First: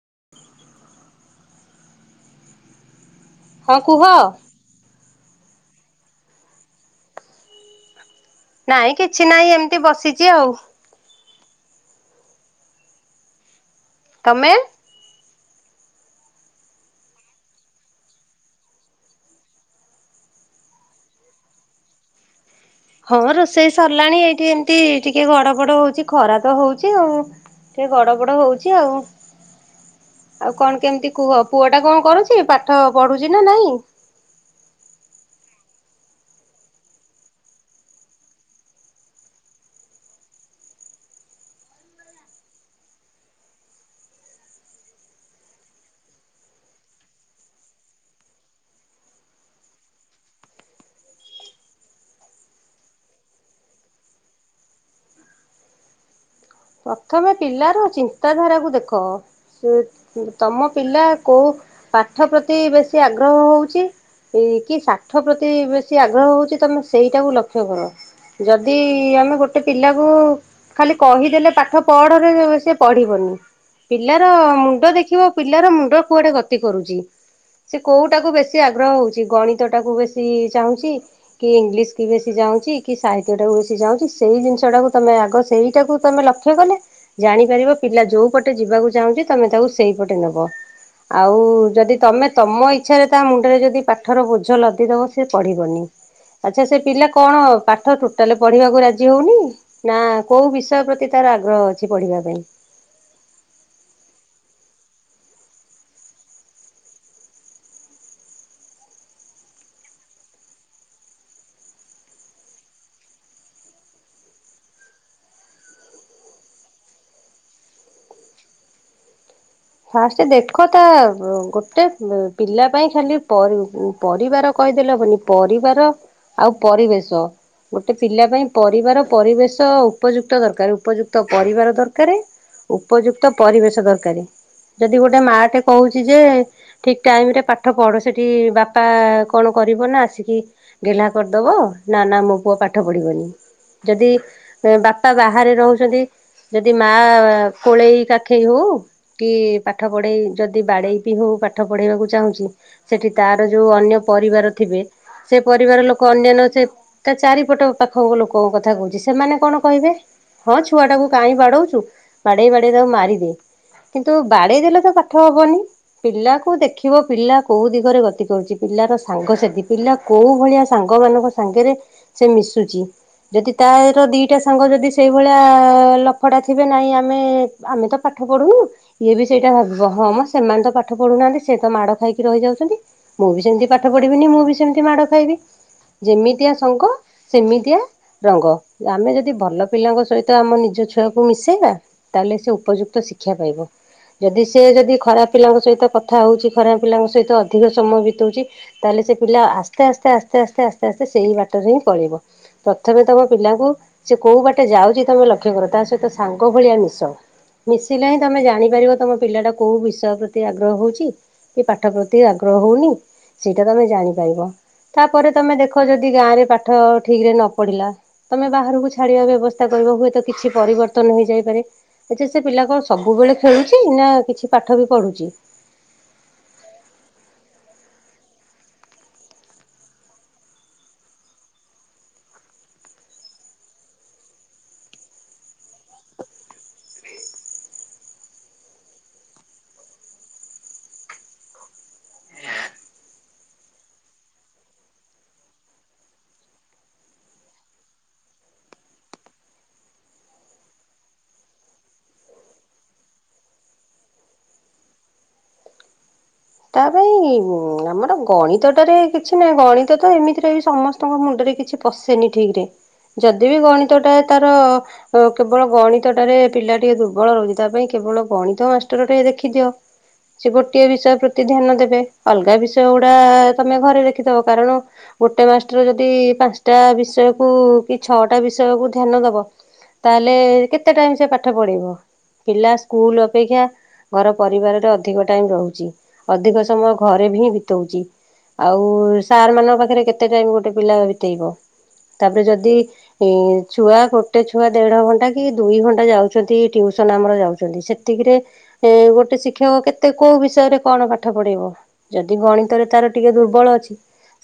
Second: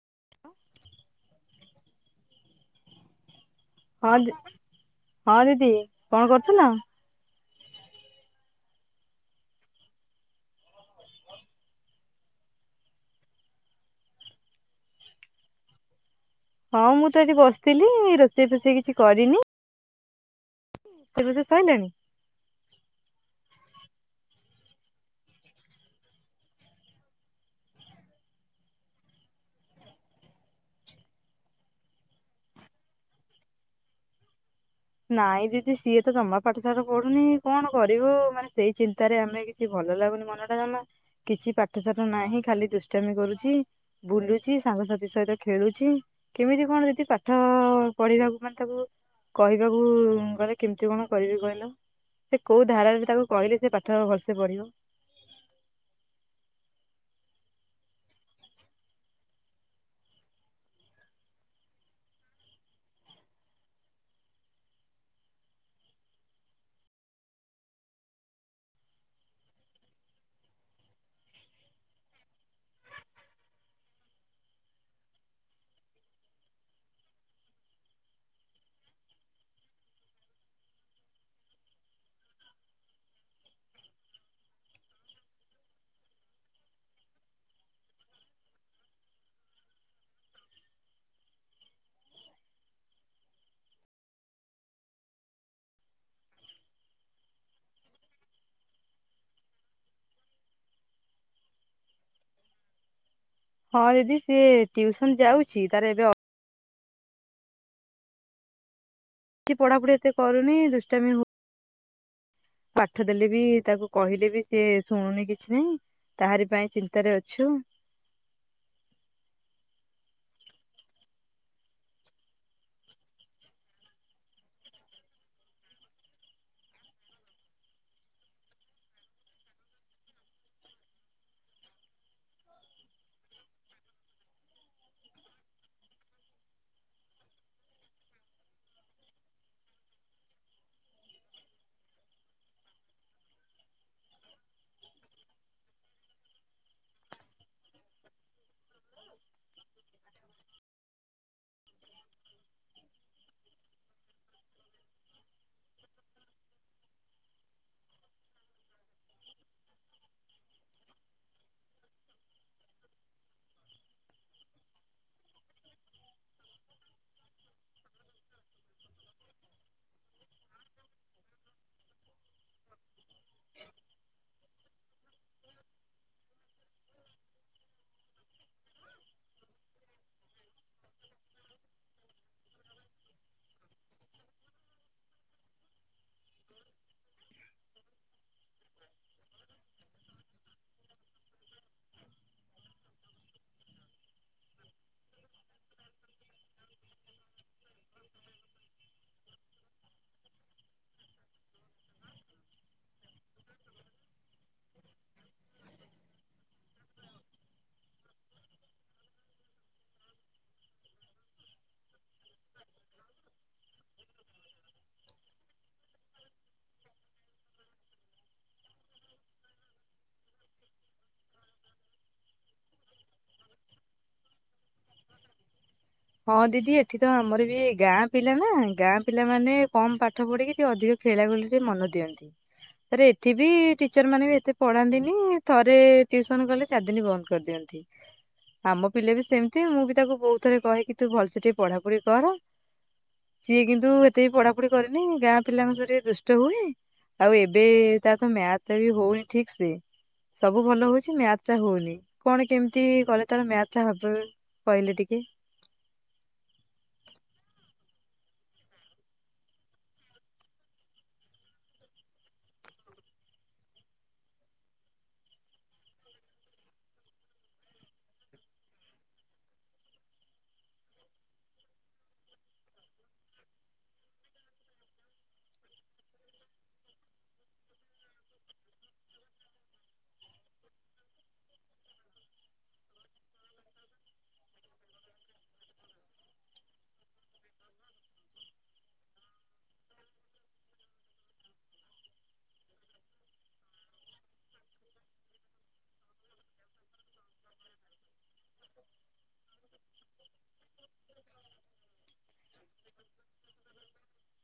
[unintelligible] ହଁ କୁହ। ହଁ ଦିଦି କଣ କରୁଥିଲ? ନାଇଁ କିଛି ନାହିଁ ଏମିତି ବସିଛି ଆଉ। ତମେ? ହଁ ମୁଁ ତ ଏଠି ବସିଥିଲି ରୋଷେଇ ଫୋଷେଇ କିଛି କରିନି ତମର ସରିଲାଣି। ହଁ ରୋଷେଇ ସରିଲାଣି ଏଇଠି ଏମତି ଟିକେ ଘଡ ବଡ ହଉଛି ଖରା ତ ହଉଛି ଆଉ ଟିକେ ଗଡ ବଡ ହଉଛି ଆଉ ଆଉ କଣ କେମିତି କୁହ ପୁଅ ଟା କଣ କରୁଛି ପାଠ ପଢୁଛି ନା ନାଇଁ। ନାଇଁ ଦିଦି ସିଏ ତ ଜମା ପାଠଶାଠ ପଢୁନି କଣ କରିବ ମାନେ ସେଇ ଚିନ୍ତାରେ ଆମେ କିଛି ଭଲ ଲାଗୁନି ମନ ଟା ଜମା କିଛି ପାଠଶାଠ ନାହିଁ ଖାଲି ଦୁଷ୍ଟାମି କରୁଛି ବୁଲୁଛି ସାଙ୍ଗସାଥି ସହିତ ଖେଳୁଛି କେମିତି କଣ ଦିଦି ପାଠଅ ପଢିବାକୁ ମାନେ ତାକୁ କହିବାକୁ ଉମ୍ ଗଲେ କେମିତି କଣ କରିବି କହିଲ ସେ କୋଉ ଧାରାରେ ତାକୁ କହିଲେ ସେ ପାଠ ଭଲସେ ପଢିବ। ପ୍ରଥମେ ପିଲାର ଚିନ୍ତାଧାରାକୁ ଦେଖ ଉମ ତମ ପିଲା କୋଉ ପାଠ ପ୍ରତି ବେସି ଆଗ୍ରହ ହଉଛି କି ସାଠ ପ୍ରତି ବେସି ଆଗ୍ରହ ହଉଛି ତମେ ସେଇଟାକୁ ଲକ୍ଷ୍ୟ କର ଯଦି ଆମେ ଗୋଟେ ପିଲାକୁ ଖାଲି କହିଦେଲେ ପାଠ ପଢ଼ରେ ସେ ପଢ଼ିବନି ପିଲାର ମୁଣ୍ଡ ଦେଖିବ ପିଲାର ମୁଣ୍ଡ କୁଆଡ଼େ ଗତି କରୁଛି ସେ କେଉଟାକୁ ବେଶି ଆଗ୍ରହ ହେଉଛି ଗଣିତଟାକୁ ବେଶି ଚାହୁଁଛି କି ଇଂଲିଶ କି ବେଶି ଚାହୁଁଛି କି ସାହିତ୍ୟଟାକୁ ବେଶି ଚାହୁଁଛି ସେଇ ଜିନିଷଟାକୁ ତମେ ଆଗ ସେଇଟାକୁ ତୁମେ ଲକ୍ଷ ଗଲେ ଜାଣିପାରିବ ପିଲା ଯୋଉ ପଟେ ଯିବାକୁ ଚାହୁଁଛି ତମେ ତାକୁ ସେଇପଟେ ନବ ଆଉ ଯଦି ତମେ ତମ ଇଚ୍ଛାରେ ତା ମୁଣ୍ଡରେ ଯଦି ପାଠର ବୋଝ ଲଦିଦବ ସେ ପଢିବନି ଆଚ୍ଛା ସେ ପିଲା କଣ ପାଠ ଟୋଟାଲ୍ ପଢିବାକୁ ରାଜି ହଉନି ନା କୋଉ ବିଷୟ ପ୍ରତି ତାର ଆଗ୍ରହ ଅଛି ପଢିବା ପାଇଁ। ହଁ ଦିଦି ସିଏ ଟିଉସନ୍ ଯାଉଛି ତାର ଏବେ କି ପଢାପଢି ଏତେ କରୁନି ଦୁଷ୍ଟାମି ହ ପାଠ ଦେଲେ ବି ତାକୁ କହିଲେ ବି ସେ ଶୁଣୁନି କିଛି ନହିଁ ତାହାରି ପାଇଁ ଚିନ୍ତାରେ ଅଛୁ ଫାଷ୍ଟ ଦେଖ ତା ଗୋଟେ ପିଲା ପାଇଁ ଖାଲି ପର୍ ପରିବାର କହିଦେଲେ ହେବନି ପରିବାର ଆଉ ପରିବେଶ ଗୋଟେ ପିଲା ପାଇଁ ପରିବାର ପରିବେଶ ଉପଯୁକ୍ତ ଦରକାର ଉପଯୁକ୍ତ ପରିବାର ଦରକାର ଉପଯୁକ୍ତ ପରିବେଶ ଦରକାର ଯଦି ଗୋଟେ ମା ଟେ କହୁଛି ଯେ ଠିକ୍ ଟାଇମ୍ ରେ ପାଠ ପଢ ସେଠି ବାପା କଣ କରିବ ନା ଆସିକି ଗେହ୍ଲା କରିଦବ ନା ନା ମୋ ପୁଅ ପାଠ ପଢିବନି ଯଦି ବାପା ବାହାରେ ରହୁଛନ୍ତି ଯଦି ମା କୋଳେଇ କାଖେଇ ହଉ କି ପାଠ ପଢେଇ ଯଦି ବାଡେଇ ବିି ହଉ ପାଠ ପଢେଇବାକୁ ଚାହୁଁଛି ସେଠି ତାର ଯୋଉ ଅନ୍ୟ ପରିବାର ଥିବେ ସେ ପରିବାର ଲୋକ ଅନ୍ୟାନ୍ୟ ସେ ତା ଚାରିପଟ ପାଖ ଲୋକଙ୍କ କଥା କହୁଛି ସେମାନେ କଣ କହିବେ ହଁ ଛୁଆ ଟାକୁ କାହିଁ ବାଡଉଛୁ ବାଡ଼େଇ ବାଡ଼େଇ ତାକୁ ମାରିଦେ କିନ୍ତୁ ବାଡେଇ ଦେଲେ ତ ପାଠ ହବନି ପିଲାକୁ ଦେଖିବ ପିଲା କୋଉ ଦିଗରେ ଗତି କରୁଛି ପିଲାର ସାଙ୍ଗ ସାଥୀ ପିଲା କୋଉ ଭଳିଆ ସାଙ୍ଗ ମାନଙ୍କ ସାଙ୍ଗରେ ସେ ମିଶୁଛି ଯଦି ତାର ଦିଟା ସାଙ୍ଗ ଯଦି ସେଇଭଳିଆ ଲଫଟା ଥିବେ ନାହିଁ ଆମେ ଆମେ ତ ପାଠ ପାଠ ପଢୁନୁ ଇଏ ବି ସେଇଟା ଭାବିବ ହଁ ମ ସେମାନେ ତ ପାଠ ପଢ଼ୁନାହାନ୍ତି ସେ ତ ମାଡ଼ ଖାଇକି ରହିଯାଉଛନ୍ତି ମୁଁ ବି ସେମିତି ପାଠ ପଢ଼ିବିନି ମୁଁ ବି ସେମିତି ମାଡ଼ ଖାଇବି ଯେମିତିଆ ସଙ୍ଗ ସେମିତିଆ ରଙ୍ଗ ଆମେ ଯଦି ଭଲ ପିଲାଙ୍କ ସହିତ ଆମ ନିଜ ଛୁଆକୁ ମିଶାଇବା ତାହେଲେ ସେ ଉପଯୁକ୍ତ ଶିକ୍ କ୍ଷା ପାଇବ ଯଦି ସେ ଯଦି ଖରାପ ପିଲାଙ୍କ ସହିତ କଥା ହେଉଛି ଖରାପ ପିଲାଙ୍କ ସହିତ ଅଧିକ ସମୟ ବିତଉଛି ତାହେଲେ ସେ ପିଲା ଆସ୍ତେ ଆସ୍ତେ ଆସ୍ତେ ଆସ୍ତେ ଆସ୍ତେ ଆସ୍ତେ ସେଇ ବାଟରେ ହିଁ ପଳେଇିବ ପ୍ରଥମେ ତୁମ ପିଲାଙ୍କୁ ସେ କୋଉ ବାଟେ ଯାଉଛି ତୁମେ ଲକ୍ଷ୍ୟ କର ତା ସହିତ ସାଙ୍ଗ ଭଳିଆ ମିଶ ମିସ୍ ଥିଲା ହିଁ ତମେ ଜାଣିପାରିବ ତୁମ ପିଲାଟା କୋଉ ବିଷୟ ପ୍ରତି ଆଗ୍ରହ ହଉଛି କି ପାଠ ପ୍ରତି ଆଗ୍ରହ ହଉନି ସେଇଟା ତମେ ଜାଣିପାରିବ ତାପରେ ତମେ ଦେଖ ଯଦି ଗାଁରେ ପାଠ ଠିକ୍ ରେ ନ ପଢ଼ିଲା ତମେ ବାହାରକୁ ଛାଡ଼ିବା ବ୍ୟବସ୍ଥା କରିବ ହୁଏତ କିଛି ପରିବର୍ତ୍ତନ ହୋଇଯାଇପାରେ ଆଛା ସେ ପିଲା ଙ୍କ ସବୁବେଳେ ଖେଳୁଛି ନା କିଛି ପାଠ ବି ପଢ଼ୁଛି? ହଁ ଦିଦି ଏଠି ତ ଆମର ବି ଗାଁ ପିଲା ନା ଗାଁ ପିଲା ମାନେ କମ ପାଠ ପଢିକି ଟିକେ ଅଧିକ ଖେଳା ଖେଳି ଟ ମନ ଦିଅନ୍ତି ତରେ ଏଠି ବି ଟିଚର ମାନେ ବି ଏତେ ପଢାନ୍ତିନି ଥରେ ଟଟିୁସନ କଲେ ଚାରିଦିନୀ ବନ୍ଦ କରିଦିଅନ୍ତି ଆମ ପିଲା ବି ସେମତି ମୁଁ ବି ତାକୁ ବହୁତ ଥରେ କହିଲି ତୁ ଭଲସେ ଟିକେ ପଢାପଢି କର ସିଏ କିନ୍ତୁ ଏତେ ବି ପଢାପଢି କରିନି ଗାଁ ପିଲାଙ୍କ ସ ଦୁଷ୍ଟ ହୁଏ ଆଉ ଏବେ ତା ତ ମ୍ୟାଥ ବି ହଉନି ଠିକ ସେ ସବୁ ଭଲ ହଉଛି ମ୍ୟାଥ ଟା ହଉନି କଣ କେମିତି କଲେ ତାର ମ୍ୟାଥଟା ହବ୍ କହିଲେ ଟିକେ? ତା ପାଇଁ ଆମର ଗଣିତ ଟାରେ କିଛି ନାହି ଗଣିତ ତ ଏମିତିରେ ସମସ୍ତଙ୍କ ମୁଣ୍ଡରେ କିଛି ପଶେନି ଠିକ ରେ ଯଦି ବି ଗଣିତ ଟା ତାର କେବଳ ଗଣିତଟାରେ ପିଲା ଟିକେ ଦୁର୍ବଳ ରହୁଛି ତା ପାଇଁ କେବଳ ଗଣିତ ମାଷ୍ଟର ଟେ ଦେଖିଦିଅ ସେ ଗୋଟିଏ ବିଷୟ ପ୍ରତି କେ ଧ୍ୟାନ ଦେବେ ଅଲଗା ବିଷୟ ଗୁଡ଼ା ତୁମେ ଘରେ ଦେଖିଦବ କାରଣ ଗୋଟେ ମାଷ୍ଟର ଯଦି ପାଞ୍ଚଟା ବିଷୟକୁ କି ଛଅଟା ବିଷୟକୁ ଧ୍ୟାନ ଦେବ ତାହେଲେ କେତେ ଟାଇମ୍ ସେ ପାଠ ପଢ଼ାଇବ ପିଲା ସ୍କୁଲ ଅପେକ୍ଷା ଘର ପରିବାରରେ ଅଧିକ ଟାଇମ୍ ରହୁଛି। ଅଧିକ ସମୟ ଘରେ ବି ହିଁ ବିତଉଛି ଆଉ ସାର୍ ମାନଙ୍କ ପାଖରେ କେତେ ଟାଇମ ଗୋଟେ ପିଲା ବିତେଇବ ତାପରେ ଯଦି ଛୁଆ ଗୋଟେ ଛୁଆ ଦେଢ ଘଣ୍ଟା କି ଦୁଇ ଘଣ୍ଟା ଯାଉଛନ୍ତି ଟିଉସନ ଆମର ଯାଉଛନ୍ତି ସେତିକିରେ ଗୋଟେ ଶିକ୍ଷକ କେତେ କୋଉ ବିଷୟରେ କଣ ପାଠ ପଢେଇବ ଯଦି ଗଣିତରେ ତାର ଟିକେ ଦୁର୍ବଳ ଅଛି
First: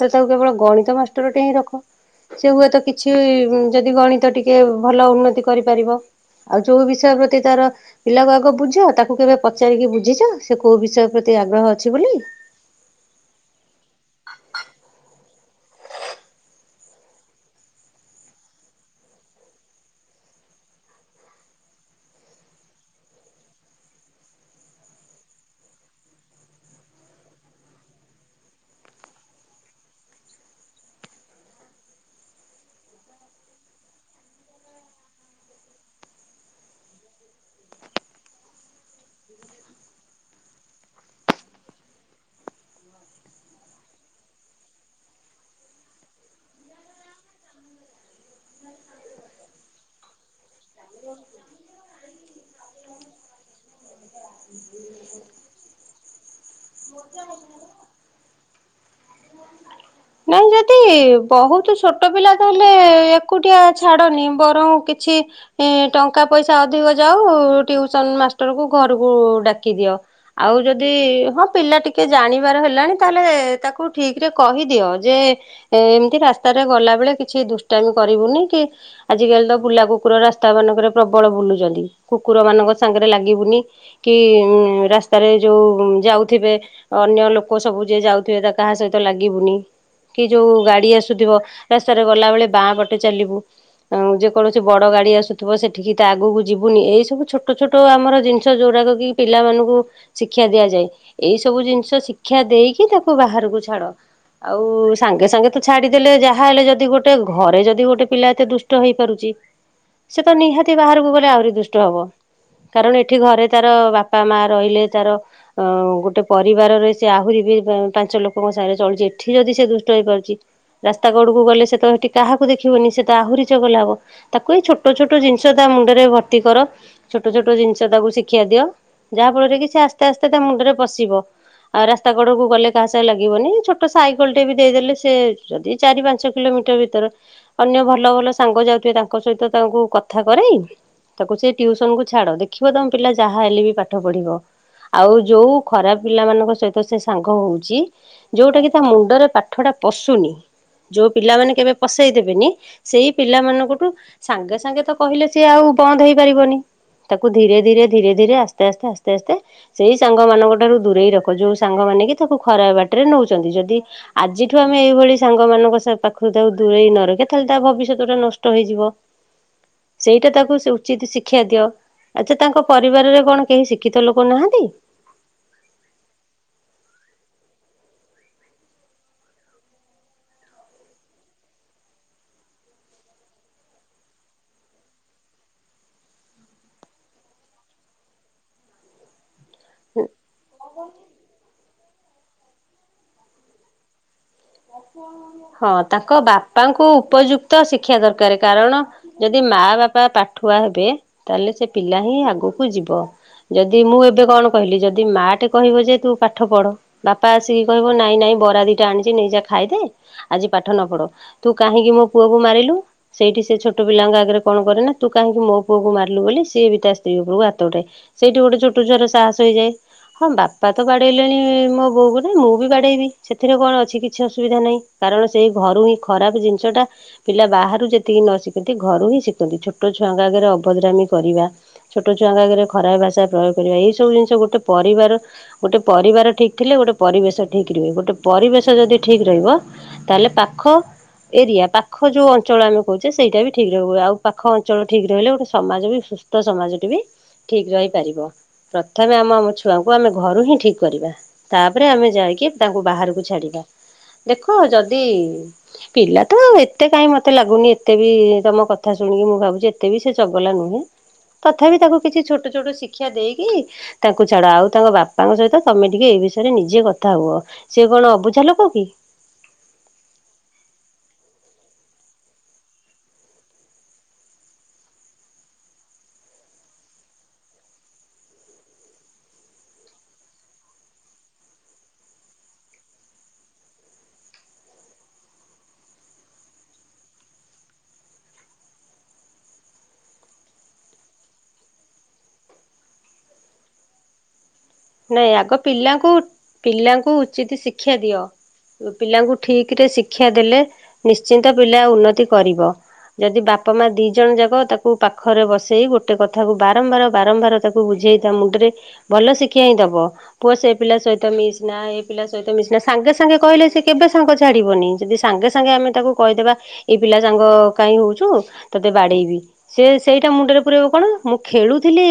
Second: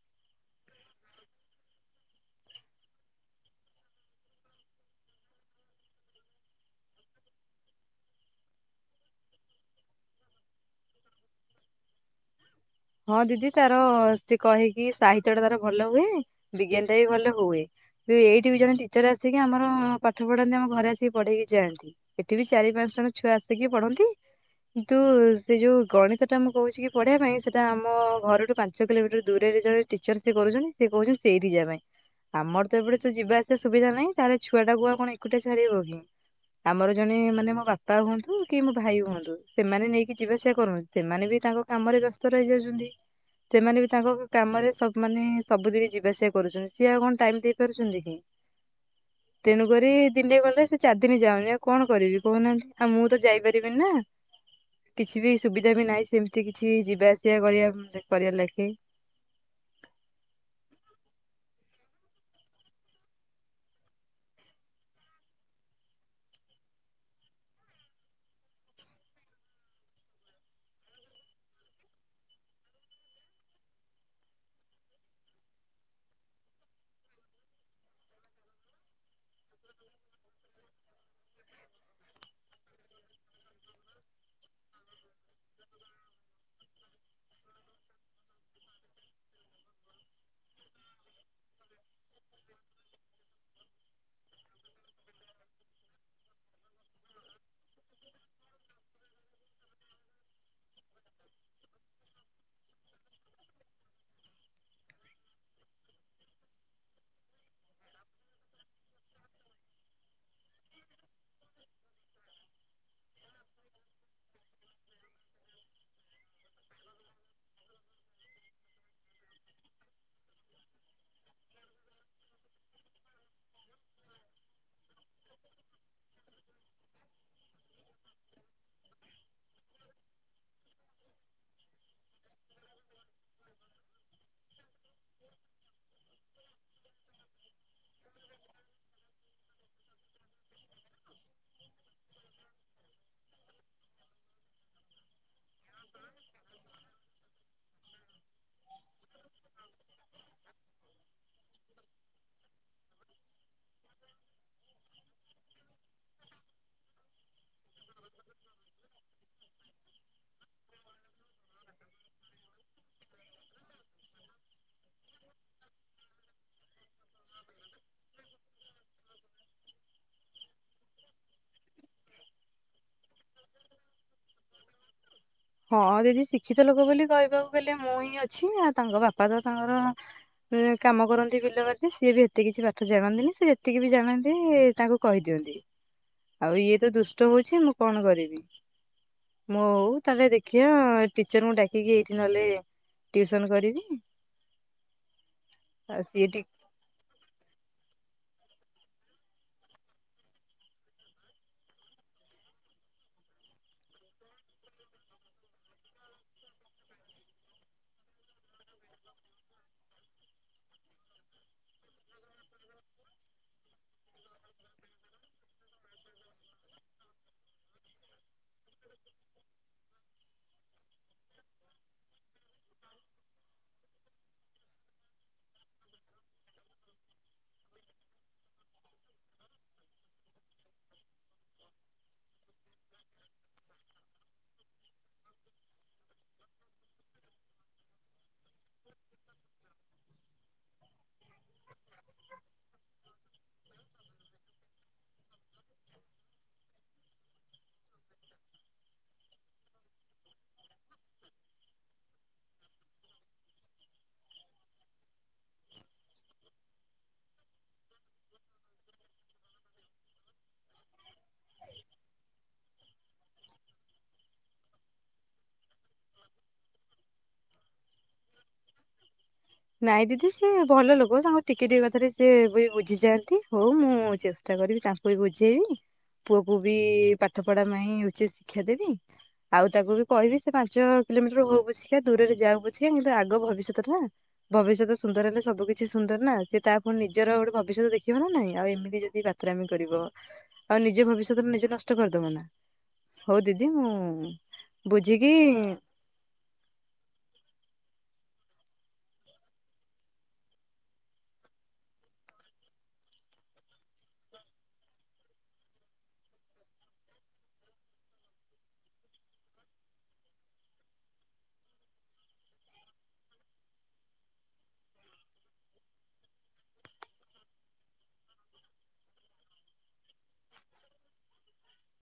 ତ ତାକୁ କେବଳ ଗଣିତ ମାଷ୍ଟର ଟେ ହିଁ ରଖ। ସେ ହୁଏତ କିଛି ଯଦି ଗଣିତ ଟିକେ ଭଲ ଉନ୍ନତି କରିପାରିବ ଆଉ ଯୋଉ ବିଷୟ ପ୍ରତି ତାର ପିଲାକୁ ଆଗ ବୁଝ ତାକୁ କେବେ ପଚାରିକି ବୁଝିଛ ସେ କୋଉ ବିଷୟ ପ୍ରତି ତି ଆଗ୍ରହ ଅଛି ବୋଲି? ହଁ ଦିଦି ତାର ସେ କହେକି ସାହିତ୍ୟ ଟା ତାର ଭଲ ହୁଏ ବିଜ୍ଞାନ ଟା ବି ଭଲ ହୁଏ ଏଇଠି ବି ଜଣେ ଟିଚର ଆସିକି ଆମର ପାଠ ପଢନ୍ତି ଆମ ଘରେ ଆସିକି ପଢେଇକି ଯାଆନ୍ତି ଏଠି ବି ଚାରି ପାଞ୍ଚ ଜଣ ଛୁଆ ଆସିକି ପଢନ୍ତି କିନ୍ତୁ ସେ ଯୋଉ ଗଣିତ ଟା ମୁଁ କହୁଛି କି ପଢିବା ପାଇଁ ତ ଆମ ଘରଠୁ ପାଞ୍ଚ କିଲୋମିଟର ଦୂରରେ ଜଣେ ଟିଚର ସେ କରୁଛନ୍ତି ସେ କହୁଛନ୍ତି ସେଇଠି ଯିବା ପାଇଁ ଆମର ତ ଏବେଟେ ତ ଯିବା ଆସିବା ସୁବିଧା ନାହିଁ ତାହେଲେ ଛୁଆ ଟା କୁଆ କଣ ଏକୁଟା ଛାଡିବ ହିଁ ଆମର ଜଣେ ମାନେ ମୋ ବାପା ହୁଅନ୍ତୁ କି ମୋ ଭାଇ ହୁଅନ୍ତୁ ସେମାନେ ନେଇକି ଯିବା ଆସିବା କରୁନ ସେମାନେ ବି ତାଙ୍କ କାମରେ ବ୍ୟ ସେମାନେ ବି ତାଙ୍କ କାମରେ ମାନ ସବୁଦିନ ଯିବା ଆସିବା କରୁଛନ୍ତି ସିଏ ଆଉ କଣ ଟାଇମ ଦେଇପାରୁଛନ୍ତି କି ତେଣୁକ ଦିନେ ଗଲେ ସେ ଚାରି ଦିନ ଯାଉନି ଆଉ କଣ କରିବି କହୁନାହାନ୍ତି ଆଉ ମୁଁ ତ ଯାଇପାରିବିନି ନା କିଛି ବି ସୁବିଧା ବି ନାହିଁ ସେମତି କିଛି ଯିବା ସେଇଆ କରିବା କରିବା ଲେଖି ନାଇଁ ଯଦି ବହୁତ ଛୋଟ ପିଲା ତାହେଲେ ଏକୁଟିଆ ଛାଡ଼ନି ବରଂ କିଛି ଟଙ୍କା ପଇସା ଅଧିକ ଯାଉ ଟ୍ୟୁସନ ମାଷ୍ଟରକୁ ଘରକୁ ଡାକି ଦିଅ ଆଉ ଯଦି ହଁ ପିଲା ଟିକେ ଜାଣିବାର ହେଲାଣି ତାହେଲେ ତାକୁ ଠିକ ରେ କହିଦିଅ ଯେ ଏ ଏମିତି ରାସ୍ତାରେ ଗଲା ବେଳେ କିଛି ଦୁଷ୍ଟାମି କରିବୁନି କି ଆଜିକାଲି ତ ବୁଲା କୁକୁର ରାସ୍ତା ମାନଙ୍କରେ ପ୍ରବଳ ବୁଲୁଛନ୍ତି କୁକୁର ମାନଙ୍କ ସାଙ୍ଗରେ ଲାଗିବୁନି କି ଉ ରାସ୍ତାରେ ଯୋଉ ଯାଉଥିବେ ଅନ୍ୟ ଲୋକ ସବୁ ଯିଏ ଯାଉଥିବେ ତା କାହା ସହିତ ଲାଗିବୁନି। କି ଯୋଉ ଗାଡ଼ି ଆସୁଥିବ ରାସ୍ତାରେ ଗଲାବେଳେ ବାଁ ପଟେ ଚାଲିବୁ ଆ ଯେକୌଣସି ବଡ଼ ଗାଡ଼ି ଆସୁଥିବ ସେଠିକି ତା ଆଗକୁ ଯିବୁନି ଏଇସବୁ ଛୋଟ ଛୋଟ ଆମର ଜିନିଷ ଯେଉଁଡ଼ାକ କି ପିଲାମାନଙ୍କୁ ଶିକ୍ଷା ଦିଆଯାଏ ଏଇସବୁ ଜିନିଷ ଶିକ୍ଷା ଦେଇକି ତାକୁ ବାହାରକୁ ଛାଡ଼ ଆଉ ସାଙ୍ଗେ ସାଙ୍ଗେ ତ ଛାଡିଦେଲେ ଯାହାହେଲେ ଯଦି ଗୋଟେ ଘରେ ଯଦି ଗୋଟେ ପିଲା ଏତେ ଦୁଷ୍ଟ ହେଇ ପାରୁଛି ସେ ତ ନିହାତି ବାହାରକୁ ଗଲେ ଆହୁରି ଦୁଷ୍ଟ ହବ କାରଣ ଏଠି ଘରେ ତାର ବାପା ମା ରହିଲେ ତାର ଅ ଗୋଟେ ପରିବାରରେ ସେ ଆହୁରି ବି ପାଞ୍ଚ ଲୋକଙ୍କ ସାଙ୍ଗରେ ଚଳଛି ଏଠି ଯଦି ସେ ଦୃ ଷ୍ଟ ହୋଇପାରୁଛି ରାସ୍ତା କଡକୁ ଗଲେ ସେ ତ ସେଠି କାହାକୁ ଦେଖିବନି ସେ ତ ଆହୁରି ଚଗଲା ହବ ତାକୁ ଏଇ ଛୋଟ ଛୋଟ ଜିନିଷ ତା ମୁଣ୍ଡରେ ଭର୍ତ୍ତି କର ଛୋଟ ଛୋଟ ଜିନିଷ ତାକୁ ଶିଖାଆ ଦିଅ ଯାହା ଫଳରେ କି ସେ ଆସ୍ତେ ଆସ୍ତେ ତା ମୁଣ୍ଡରେ ପଶିବ ଆଉ ରାସ୍ତା କଡ କକୁ ଗଲେ କାହା ସା ଲାଗିବନି ଛୋଟ ସାଇକେଲ ଟେ ବି ଦେଇଦଲେ ସେ ଯଦି ଚାରି ପାଞ୍ଚ କିଲୋମିଟର ଭିତରେ ଅନ୍ୟ ଭଲ ଭଲ ସାଙ୍ଗ ଯାଉଥିବ ତାଙ୍କ ସହିତ ତାଙ୍କୁ କଥା କରୋଇ ତାକୁ ସେ ଟିଉସନକୁୁ ଛାଡ ଦେଖିବ ତମ ପିଲା ଯାହା ହେଲେ ବି ପାଠ ପଢିବ ଆଉ ଯୋଉ ଖରାପ ପିଲାମାନଙ୍କ ସହିତ ସେ ସାଙ୍ଗ ହଉଛି ଯୋଉଟା କି ତା ମୁଣ୍ଡରେ ପା ଠ ଟା ପଶୁନି ଯୋଉ ପିଲାମାନେ କେବେ ପଶେଇ ଦେବେନି ସେଇ ପିଲାମାନଙ୍କଠୁ ସାଙ୍ଗେ ସାଙ୍ଗେ ତ କହିଲେ ସିଏ ଆଉ ବନ୍ଦ ହେଇପାରିବନି ତାକୁ ଧୀରେ ଧୀରେ ଧୀରେ ଧୀରେ ଆସ୍ତେ ଆସ୍ତେ ଆସ୍ତେ ଆସ୍ତେ ସେଇ ସାଙ୍ଗ ମାନଙ୍କ ଠାରୁ ଦୂରେଇ ରଖ ଯୋଉ ସାଙ୍ଗ ମାନେ କି ତାକୁ ଖରା ବାଟରେ ନଉଛନ୍ତି ଯଦି ଆଜିଠୁ ଆମେ ଏଇଭଳି ସାଙ୍ଗମାନାନଙ୍କ ପାଖରୁ ତାକୁ ଦୂରେଇ ନରଖେ ତାହେଲେ ତା ଭବିଷ୍ୟତଟା ନଷ୍ଟ ହେଇଯିବ ସେଇଟା ତାକୁ ସେ ଉଚିତ ଶିକ୍ଷା ଦିଅ ଆଚ୍ଛା ତାଙ୍କ ପରିବାରରେ କଣ କେହି ଶିକ୍ଷିତ ଲୋକ ନାହାନ୍ତି? ହଁ ଦିଦି ଶିକ୍ଷିତ ଲୋକ ବୋଲି କହିବାକୁ ଗଲେ ମୁଁ ହିଁ ଅଛି ଆଉ ତାଙ୍କ ବାପା ତ ତାଙ୍କର କାମ କରନ୍ତି ବିଲବତି ସିଏ ବି ଏତେ କିଛି ପାଠ ଜାଣନ୍ତିନି ସେ ଯେତିକି ବି ଜାଣନ୍ତି ତାଙ୍କୁ କହିଦିଅନ୍ତି ଆଉ ଇଏ ତ ଦୁଷ୍ଟ ହଉଛି ମୁଁ କଣ କରିବି ମୁଁ ତାହେଲେ ଦେଖିଆ ଟିଚର ଙ୍କୁ ଡା କି ଏଇଠି ନହଲେ ଟିଉସନ କରିବି। ହଁ ଆଉ ତାଙ୍କ ସିଏ ଟି ବାପାଙ୍କୁ ଉପଯୁକ୍ତ ଶିକ୍ଷା ଦରକାର କାରେ କାରଣ ଯଦି ମା ବାପା ପାଠୁଆ ହେବେ ତାହେଲେ ସେ ପିଲା ହିଁ ଆଗକୁ ଯିବ ଯଦି ମୁଁ ଏବେ କଣ କହିଲି ଯଦି ମା ଟେ କହିବ ଯେ ତୁ ପାଠ ପଢ ବାପା ଆସିକି କହିବ ନାଇଁ ନାଇଁ ବରା ଦିଟା ଆଣିଛି ନେଇଯା ଖାଇଦେ ଆଜି ପାଠ ନ ପଢ ତୁ କାହିଁକି ମୋ ପୁଅକୁ ମାରିଲୁ ସେଇଠି ସେ ଛୋଟ ପିଲାଙ୍କ ଆଗରେ କଣ କରେ ନା ତୁ କାହିଁକି ମୋ ପୁଅକୁ ମାରିଲୁ ବୋଲି ସିଏ ବି ତା ସ୍ତ୍ରୀ ଉପରକୁ ହାତ ଉଠା ସେଇଠି ଗୋଟେ ଛୋଟ ଛଆର ସାହସ ହେଇଯାଏ ହଁ ବାପା ତ ବାଡ଼େଇଲେଣି ମୋ ବୋଉ କ ନା ମୁଁ ବି ବାଡ଼େଇବି ସେଥିରେ କଣ ଅଛି କି କିଛି ଅସୁବିଧା ନାହିଁ କାରଣ ସେଇ ଘରୁ ହିଁ ଖରାପ ଜିନିଷଟା ପିଲା ବାହାରୁ ଯେତିକି ନ ଶିଖନ୍ତି ଘରୁ ହିଁ ଶିଖନ୍ତି ଛୋଟ ଛୁଆଙ୍କ ଆଗରେ ଅଭଦ୍ରାମୀ କରିବା ଛୋଟ ଛୁଆଙ୍କ ଆଗରେ ଖରା ଭାଷା ପ୍ରୟୋଗ କରିବା ଏଇସବୁ ଜିନିଷ ଗୋଟେ ପରିବାର ଗୋଟେ ପରିବାର ଠିକ ଥିଲେ ଗୋଟେ ପରିବେଶ ଠିକ ରୁହେ ଗୋଟେ ପରିବେଶ ଯଦି ଠିକ୍ ରହିବ ତାହେଲେ ପାଖ ଏରିଆ ପାଖ ଯେଉଁ ଅଞ୍ଚଳ ଆମେ କହୁଛେ ସେଇଟା ବି ଠିକ୍ ରହିବ ଆଉ ପାଖ ଅଞ୍ଚଳ ଠିକ ରହିଲେ ଗୋଟେ ସମାଜ ବି ସୁସ୍ଥ ସମାଜଟି ବି ଠିକ୍ ରହିପାରିବ ପ୍ରଥମେ ଆମ ଆମ ଛୁଆଙ୍କୁ ଆମେ ଘରୁ ହିଁ ଠିକ୍ କରିବା ତାପରେ ଆମେ ଯାଇକି ତାଙ୍କୁ ବାହାରକୁ ଛାଡ଼ିବା। ଦେଖ ଯଦି ପିଲା ତ ଏତେ କାହିଁ ମତେ ଲାଗୁନି ଏତେ ବି ତମ କଥା ଶୁଣିକି ମୁଁ ଭାବୁଛି ଏତେ ବି ସେ ଚଗଲା ନୁହେଁ ତଥାପି ତାକୁ କିଛି ଛୋଟ ଛୋଟ ଶିକ୍ଷା ଦେଇକି ତାଙ୍କୁ ଛାଡ ଆଉ ତାଙ୍କ ବାପାଙ୍କ ସହିତ ତମେ ଟିକେ ଏ ବିଷୟରେ ନିଜେ କଥା ହୁଅ ସି କଣ ଅବୁଝା ଲୋକ? ପି ନାଇଁ ଦିଦି ସେ ଭଲ ଲୋକ ତାଙ୍କୁ ଟିକେ ଟିକେ କଥାରେ ସେ ବି ବୁଝିଯାଆନ୍ତି ହଉ ମୁଁ ଚେଷ୍ଟା କରିବି ତାଙ୍କୁ ବି ବୁଝେଇବି ପୁଅକୁ ବି ପାଠ ପଢା ପାଇଁ ଉଚିତ ଶିକ୍ଷା ଦେବି ଆଉ ତାକୁ ବି କହିବି ସେ ପାଞ୍ଚ କିଲୋମିଟର ହଉ ବୁଝିକା ଦୂରରେ ଯାହାକୁୁଝା କିନ୍ତୁ ଆଗ ଭବିଷ୍ୟତ ଟା ଭବିଷ୍ୟତ ସୁନ୍ଦର ହେଲେ ସବୁ କିଛି ସୁନ୍ଦର ନା ସେ ତା ଫୁଣି ନିଜର ଗୋଟେ ଭବିଷ୍ୟତ ଦେଖିବ ନା ନାଇଁ ଆଉ ଏମିତି ଯଦି ବାତରାମି କରିବ ଆଉ ନିଜ ଭବିଷ୍ୟତରେ ନିଜେ ନଷ୍ଟ କରିଦବ ନା ହଉ ଦିଦି ମୁଁ ନାଇଁ ବୁଝିକି ଆଗ ପିଲାଙ୍କୁ ପିଲାଙ୍କୁ ଉଚିତ ଶି ଶିକ୍ଷା ଦିଅ ପିଲାଙ୍କୁ ଠିକ ରେ ଶିକ୍ଷା ଦେଲେ ନିଶ୍ଚିନ୍ତ ପିଲା ଉନ୍ନତି କରିବ ଯଦି ବାପା ମା ଦି ଜଣ ଯାକ ତାକୁ ପାଖରେ ବସେଇ ଗୋଟେ କଥାକୁ ବାରମ୍ବାର ବାରମ୍ବାର ତାକୁ ବୁଝେଇଥା ମୁଣ୍ଡରେ ଭଲ ଶି ଖା ହିଁ ଦେବ ପୁଅ ସେ ପିଲା ସହିତ ମିଶନା ଏ ପିଲା ସହିତ ମିଶନା ସାଙ୍ଗେ ସାଙ୍ଗେ କହିଲେ ସେ କେବେ ସାଙ୍ଗ ଛାଡ଼ିବନି ଯଦି ସାଙ୍ଗେ ସାଙ୍ଗେ ଆମେ ତାକୁ କହିଦେବା ଏ ପିଲା ସାଙ୍ଗ କାହିଁ ହେଉଛୁ ତୋତେ ବାଡ଼େଇବି ସେ ସେଇଟା ମୁଣ୍ଡରେ ପୁରାଇବ କଣ ମୁଁ ଖେଳୁଥିଲି